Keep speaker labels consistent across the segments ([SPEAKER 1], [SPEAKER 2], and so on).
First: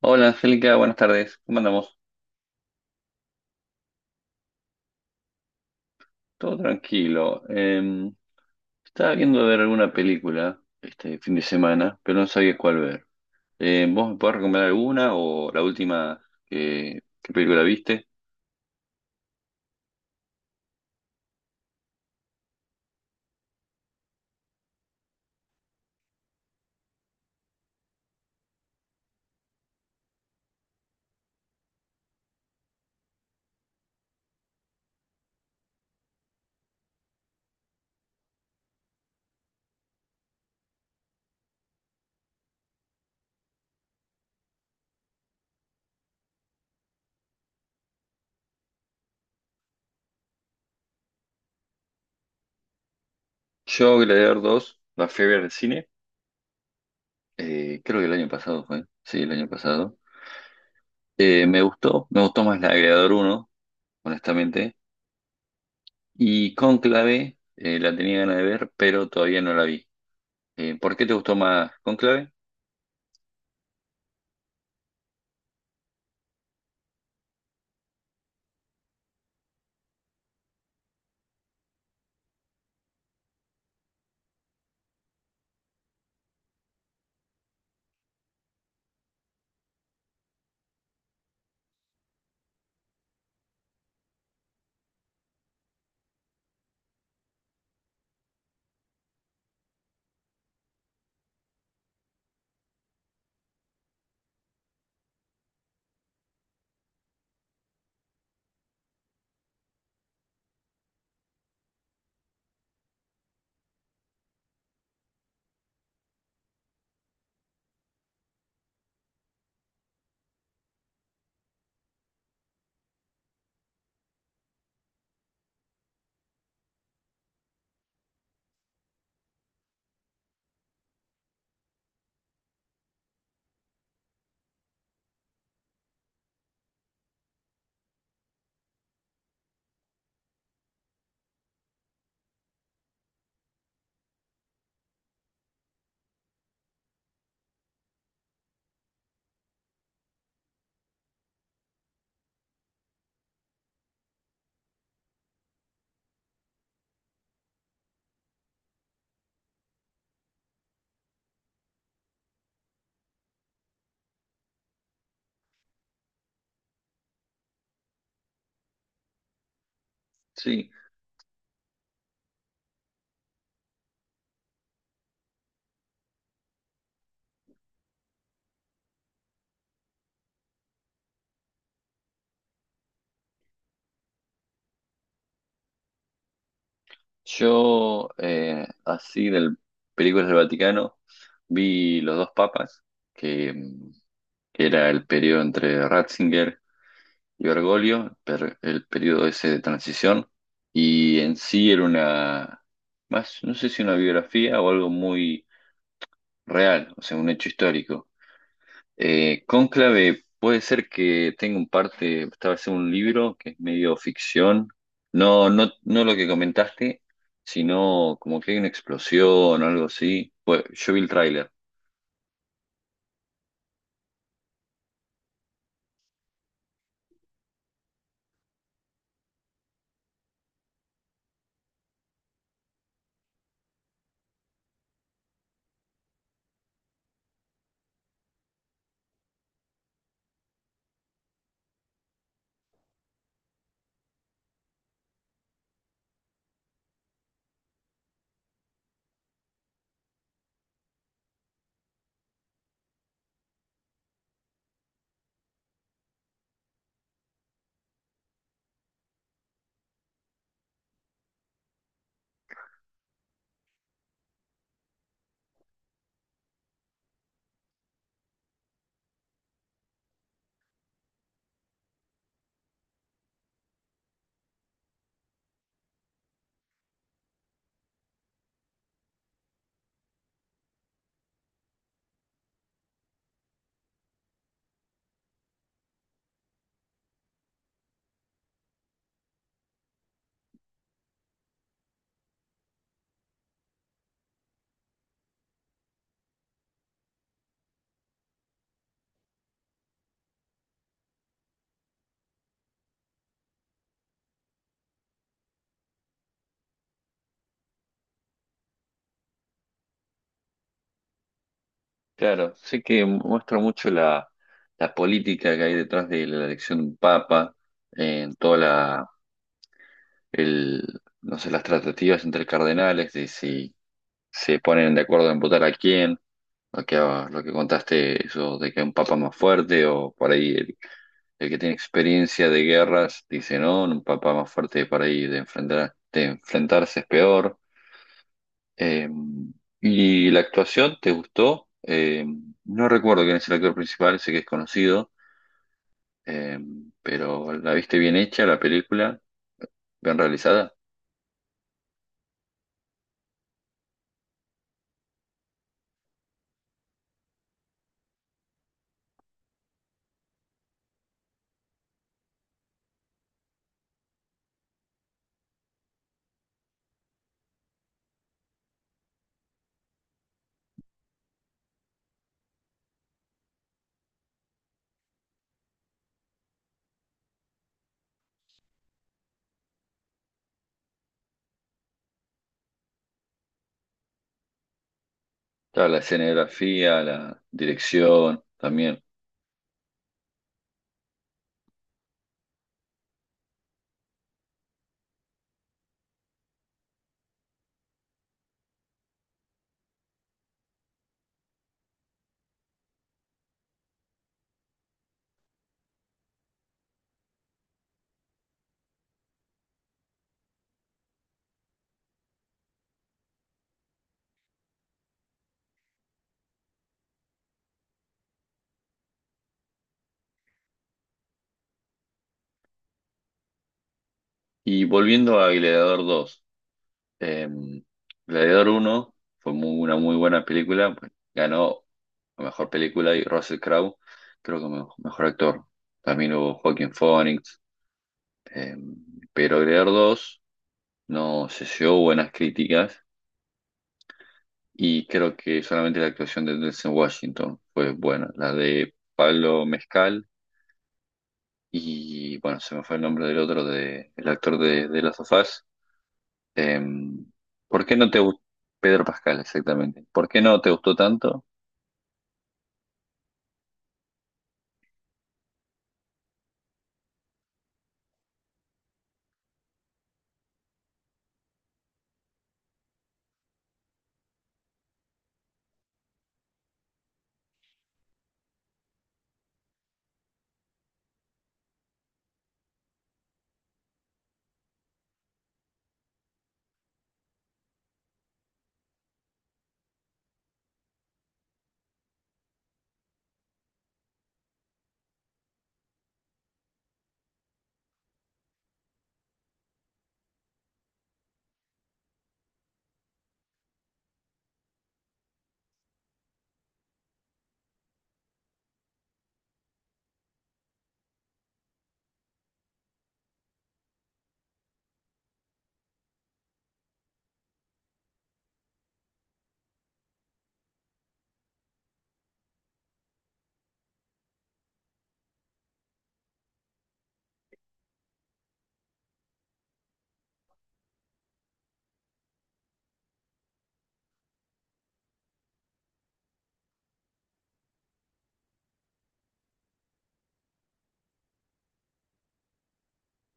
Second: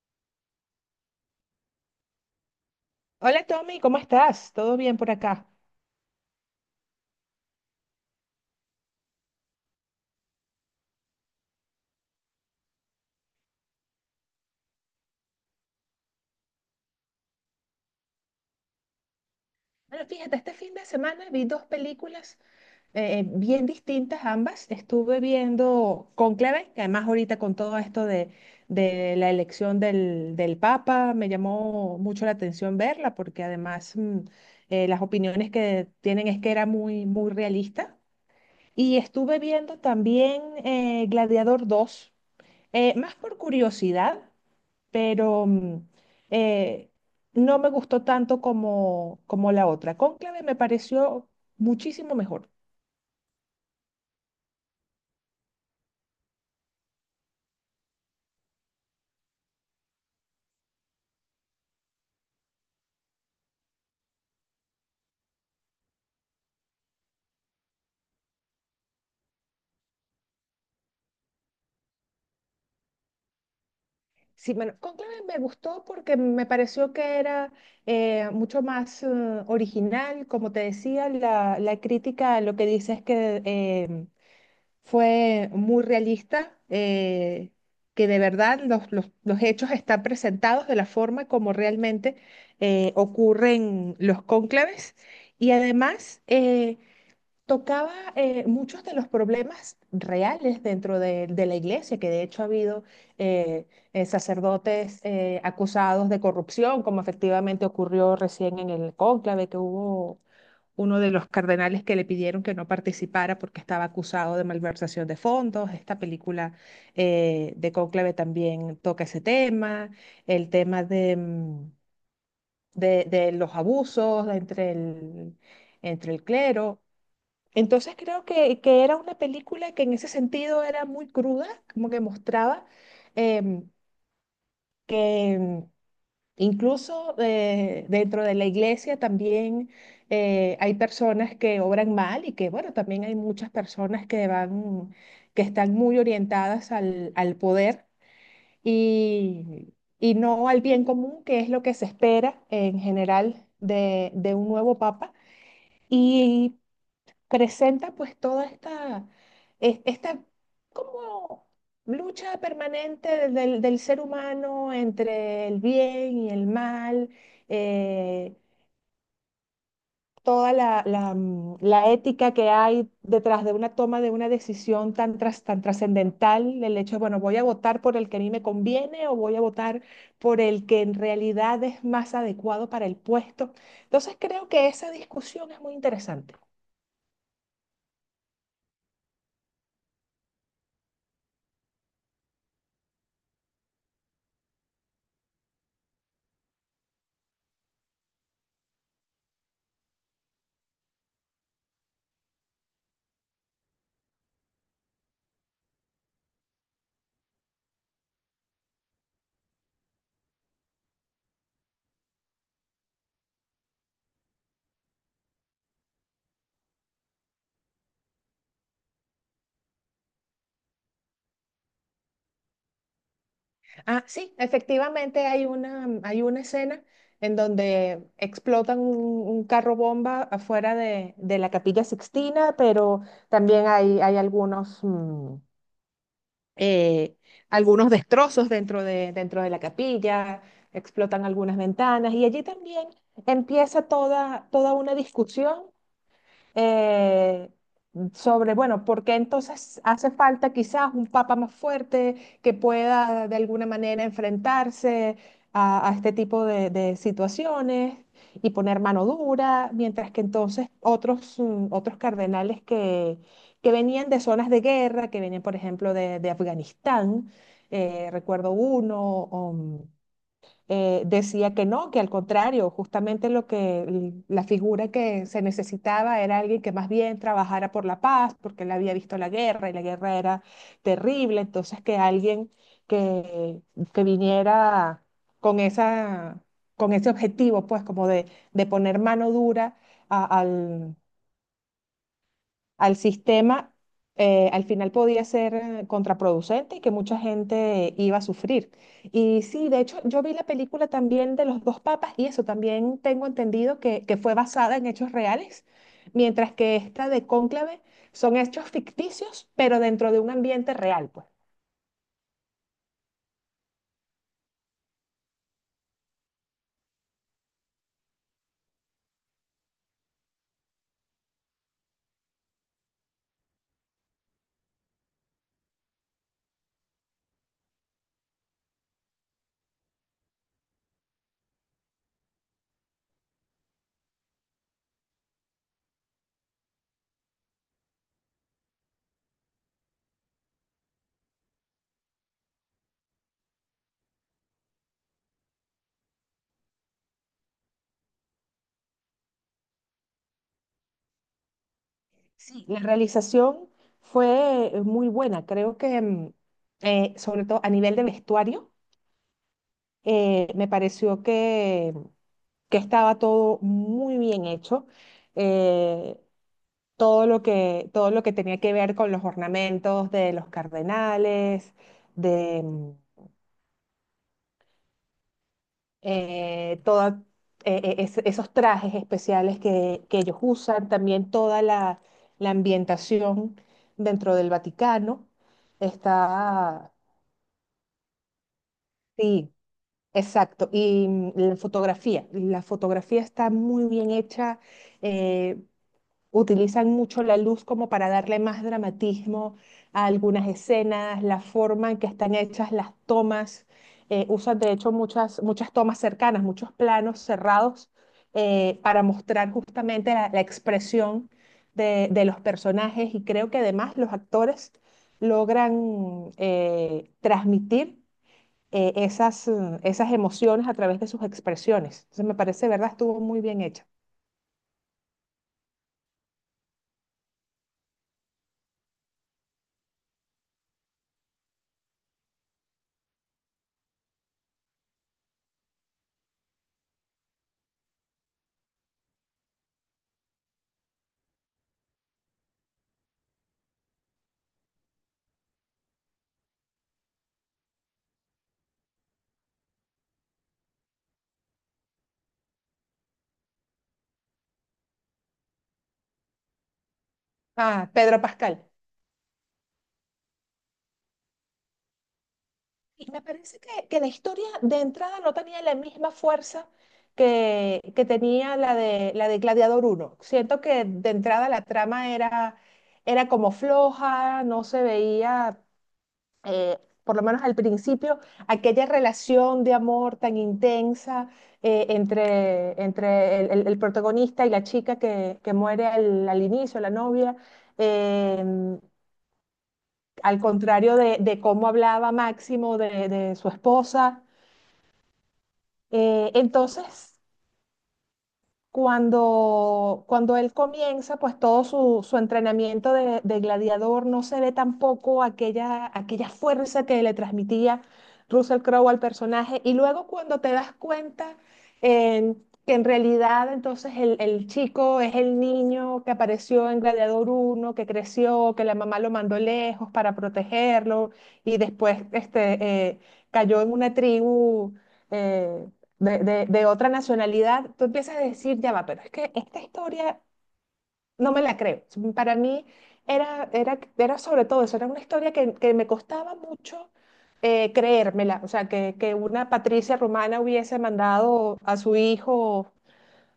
[SPEAKER 1] Hola Angélica, buenas tardes. ¿Cómo andamos?
[SPEAKER 2] Hola Tommy, ¿cómo estás? ¿Todo bien por acá?
[SPEAKER 1] Todo tranquilo. Estaba viendo ver alguna película este fin de semana, pero no sabía cuál ver. ¿Vos me podés recomendar alguna o la última qué película viste?
[SPEAKER 2] Bueno, fíjate, este fin de semana vi dos películas bien distintas ambas. Estuve viendo Cónclave, que además ahorita con todo esto de la elección del Papa, me llamó mucho la atención verla, porque además las opiniones que tienen es que era muy, muy realista. Y estuve viendo también Gladiador dos, más por curiosidad, pero eh, no me gustó tanto como, como la otra. Cónclave me pareció muchísimo mejor.
[SPEAKER 1] Yo, Gladiador dos, la fui a ver al cine. Creo que el año pasado fue. Sí, el año pasado. Me gustó más la de Gladiador 1, honestamente. Y Cónclave, la tenía ganas de ver, pero todavía no la vi. ¿Por qué te gustó más Cónclave?
[SPEAKER 2] Sí, bueno, Cónclave me gustó porque me pareció que era mucho más original, como te decía, la crítica lo que dice es que fue muy realista, que de verdad los hechos están presentados de la forma como realmente ocurren los cónclaves. Y además, tocaba muchos de los problemas reales dentro de la iglesia, que de hecho ha habido eh, sacerdotes acusados de corrupción, como efectivamente ocurrió recién en el cónclave, que hubo uno de los cardenales que le pidieron que no participara porque estaba acusado de malversación de fondos. Esta película de cónclave también toca ese tema, el tema de los abusos entre el clero. Entonces creo que era una película que en ese sentido era muy cruda, como que mostraba em, que em, incluso dentro de la iglesia también hay personas que obran mal y que bueno, también hay muchas personas que van, que están muy orientadas al poder y, y no al bien común, que es lo que se espera en general de un nuevo papa. Y presenta pues toda esta, esta como lucha permanente del ser humano entre el bien y el mal, eh, toda
[SPEAKER 1] Sí.
[SPEAKER 2] la ética que hay detrás de una toma de una decisión tan, tan trascendental, el hecho de, bueno, voy a votar por el que a mí me conviene o voy a votar por el que en realidad es más adecuado para el puesto. Entonces creo que esa discusión es muy interesante.
[SPEAKER 1] Yo, así del películas del Vaticano, vi Los dos papas, que, mm, que era el periodo entre Ratzinger y Bergoglio, el periodo ese de transición, y en sí era más, no sé si una biografía o algo muy real, o sea, un hecho histórico. Cónclave, puede ser que tenga un parte, estaba haciendo un libro que es medio ficción. No, no lo que comentaste, sino como que hay una explosión o algo así. Pues yo vi el tráiler.
[SPEAKER 2] Ah, sí, efectivamente hay hay una escena en donde explotan un carro bomba afuera de la Capilla Sixtina, pero también hay, hay eh, algunos destrozos dentro dentro de la capilla, explotan algunas ventanas y allí también empieza toda, toda una discusión eh, sobre, bueno, por qué entonces hace falta quizás un papa más fuerte que pueda de alguna manera enfrentarse a este tipo de situaciones y poner mano dura, mientras que entonces otros cardenales que venían de zonas de guerra, que venían, por ejemplo, de Afganistán, recuerdo uno, decía que no, que al contrario, justamente lo que la figura que se necesitaba era alguien que más bien trabajara por la paz, porque él había visto la guerra y la guerra era terrible, entonces que alguien que, que viniera con esa, con ese objetivo, pues como de poner mano dura al al sistema, al final podía ser contraproducente y que mucha gente iba a sufrir. Y sí, de hecho, yo vi la película también de los dos papas y eso también tengo entendido que fue basada en hechos reales, mientras que esta de Cónclave son hechos ficticios, pero dentro de un ambiente real, pues.
[SPEAKER 1] Claro, sé que muestra mucho la política que hay detrás de la elección de un papa, en toda el, no sé, las tratativas entre cardenales de si se ponen de acuerdo en votar a quién. Lo que contaste, eso de que un papa más fuerte o por ahí el que tiene experiencia de guerras dice, no, un papa más fuerte por ahí de de enfrentarse es peor. Eh, ¿Y la actuación te gustó? No recuerdo quién es el actor principal, sé que es conocido, eh, pero ¿la viste bien hecha la película? ¿Bien realizada?
[SPEAKER 2] Sí, la realización fue muy buena, creo que sobre todo a nivel de vestuario me pareció que estaba todo muy bien hecho. eh, Todo lo que, todo lo que tenía que ver con los ornamentos de los cardenales, de eh, toda- esos trajes especiales que ellos usan, también toda la, la ambientación dentro del Vaticano.
[SPEAKER 1] Claro, la
[SPEAKER 2] Está,
[SPEAKER 1] escenografía, la dirección también.
[SPEAKER 2] sí, exacto, y la fotografía está muy bien hecha, eh, utilizan mucho la luz como para darle más dramatismo a algunas escenas, la forma en que están hechas las tomas, usan de hecho muchas, muchas tomas cercanas, muchos planos cerrados para mostrar justamente la, la expresión de los personajes y creo que además los actores logran transmitir esas emociones a través de sus expresiones. Entonces me parece, ¿verdad? Estuvo muy bien hecha.
[SPEAKER 1] Y volviendo a Gladiador dos. Eh, Gladiador 1 fue una muy buena película. Pues ganó la mejor película y Russell Crowe, creo que mejor actor. También hubo Joaquin Phoenix. eh, pero Gladiador dos no se llevó buenas críticas y creo que solamente la actuación de Denzel Washington fue buena. La de Pablo Mezcal y, bueno, se me fue el nombre del otro, de, el actor de Last of Us. Eh, ¿Por
[SPEAKER 2] Ah,
[SPEAKER 1] qué no te
[SPEAKER 2] Pedro
[SPEAKER 1] gustó?
[SPEAKER 2] Pascal.
[SPEAKER 1] Pedro Pascal, exactamente. ¿Por qué no te gustó tanto?
[SPEAKER 2] Y me parece que la historia de entrada no tenía la misma fuerza que tenía la de Gladiador uno. Siento que de entrada la trama era, era como floja, no se veía eh, por lo menos al principio, aquella relación de amor tan intensa entre, entre el, el protagonista y la chica que muere al, al inicio, la novia, eh, al contrario de cómo hablaba Máximo de su esposa. Entonces, cuando, cuando él comienza, pues todo su, su entrenamiento de gladiador no se ve tampoco aquella, aquella fuerza que le transmitía Russell Crowe al personaje. Y luego cuando te das cuenta eh, que en realidad entonces el chico es el niño que apareció en Gladiador uno, que creció, que la mamá lo mandó lejos para protegerlo y después este, cayó en una tribu. eh, de, de otra nacionalidad, tú empiezas a decir, ya va, pero es que esta historia no me la creo. Para mí era, era, era sobre todo eso, era una historia que me costaba mucho creérmela, o sea, que una Patricia romana hubiese mandado a su hijo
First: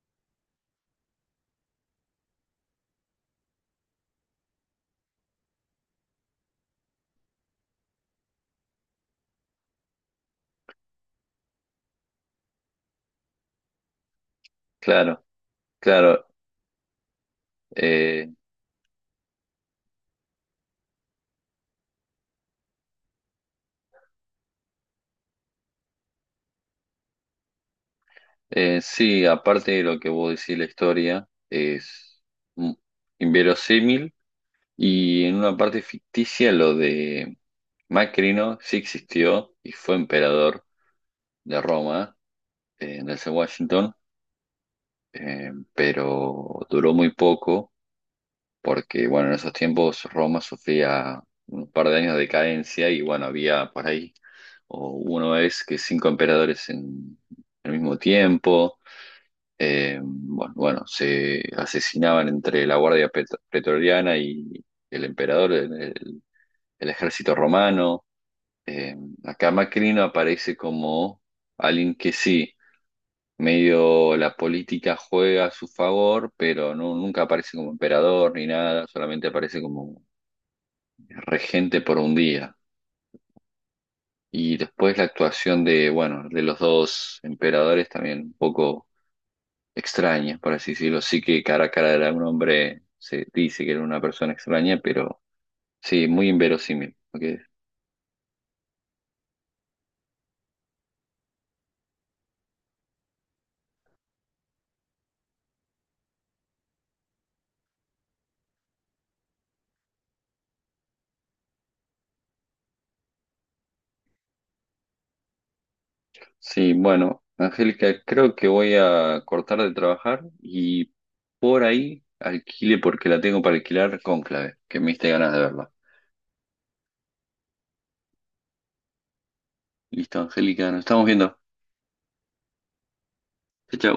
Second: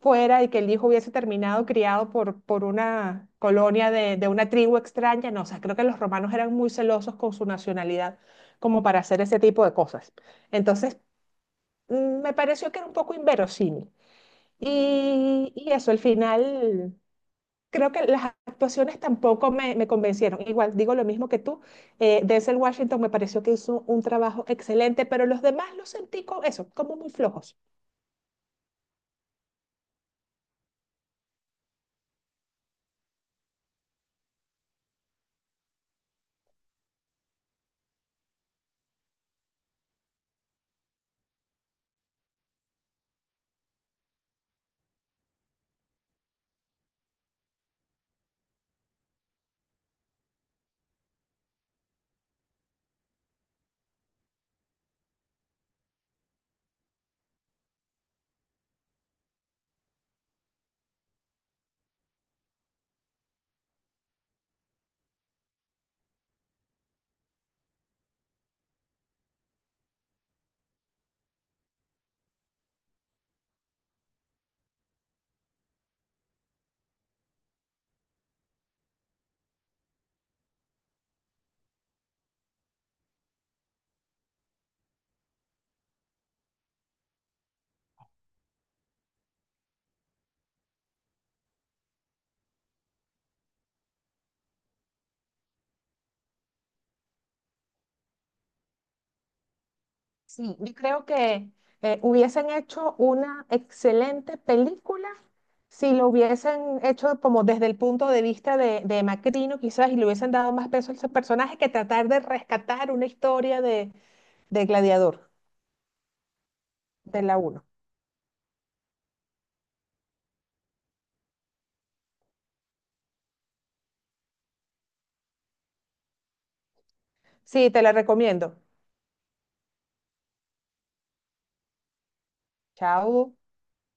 [SPEAKER 2] fuera y que el hijo hubiese terminado criado por una colonia de una tribu extraña, no, o sea, creo que los romanos eran muy celosos con su nacionalidad como para hacer ese tipo de cosas. Entonces, me pareció que era un poco inverosímil.
[SPEAKER 1] Claro,
[SPEAKER 2] Y eso, al
[SPEAKER 1] claro.
[SPEAKER 2] final, creo que las
[SPEAKER 1] Eh,
[SPEAKER 2] actuaciones tampoco me, me convencieron. Igual digo lo mismo que tú. Denzel Washington me pareció que hizo un trabajo excelente, pero los demás los sentí como eso, como muy flojos.
[SPEAKER 1] sí, aparte de lo que vos decís, la historia es mm, inverosímil, y en una parte ficticia lo de Macrino sí existió y fue emperador de Roma, desde Washington, pero duró muy poco porque, bueno, en esos tiempos Roma sufría un par de años de decadencia y, bueno, había por ahí o una vez que cinco emperadores en el mismo tiempo. Bueno, se asesinaban entre la Pretoriana y el emperador, el ejército romano. Eh, Acá Macrino aparece como alguien que sí, medio la política juega a su favor, pero no, nunca aparece como emperador ni nada, solamente aparece como regente por un día. Y después la actuación de, bueno, de los dos emperadores también un poco extraña, por así decirlo. Sí que cara a cara era un hombre, se dice que era una persona extraña, pero sí, muy inverosímil. Ok.
[SPEAKER 2] Sí, yo creo que hubiesen hecho una excelente película si lo hubiesen hecho como desde el punto de vista de Macrino, quizás, y le hubiesen dado más peso a ese personaje que tratar de rescatar una historia de Gladiador,
[SPEAKER 1] Sí,
[SPEAKER 2] de
[SPEAKER 1] bueno,
[SPEAKER 2] la uno.
[SPEAKER 1] Angélica, creo que voy a cortar de trabajar y por ahí alquile porque la tengo para alquilar Cónclave, que me diste ganas de verla.
[SPEAKER 2] Sí, te la recomiendo.
[SPEAKER 1] Listo, Angélica, nos estamos viendo.
[SPEAKER 2] Chao.
[SPEAKER 1] Chao, chao.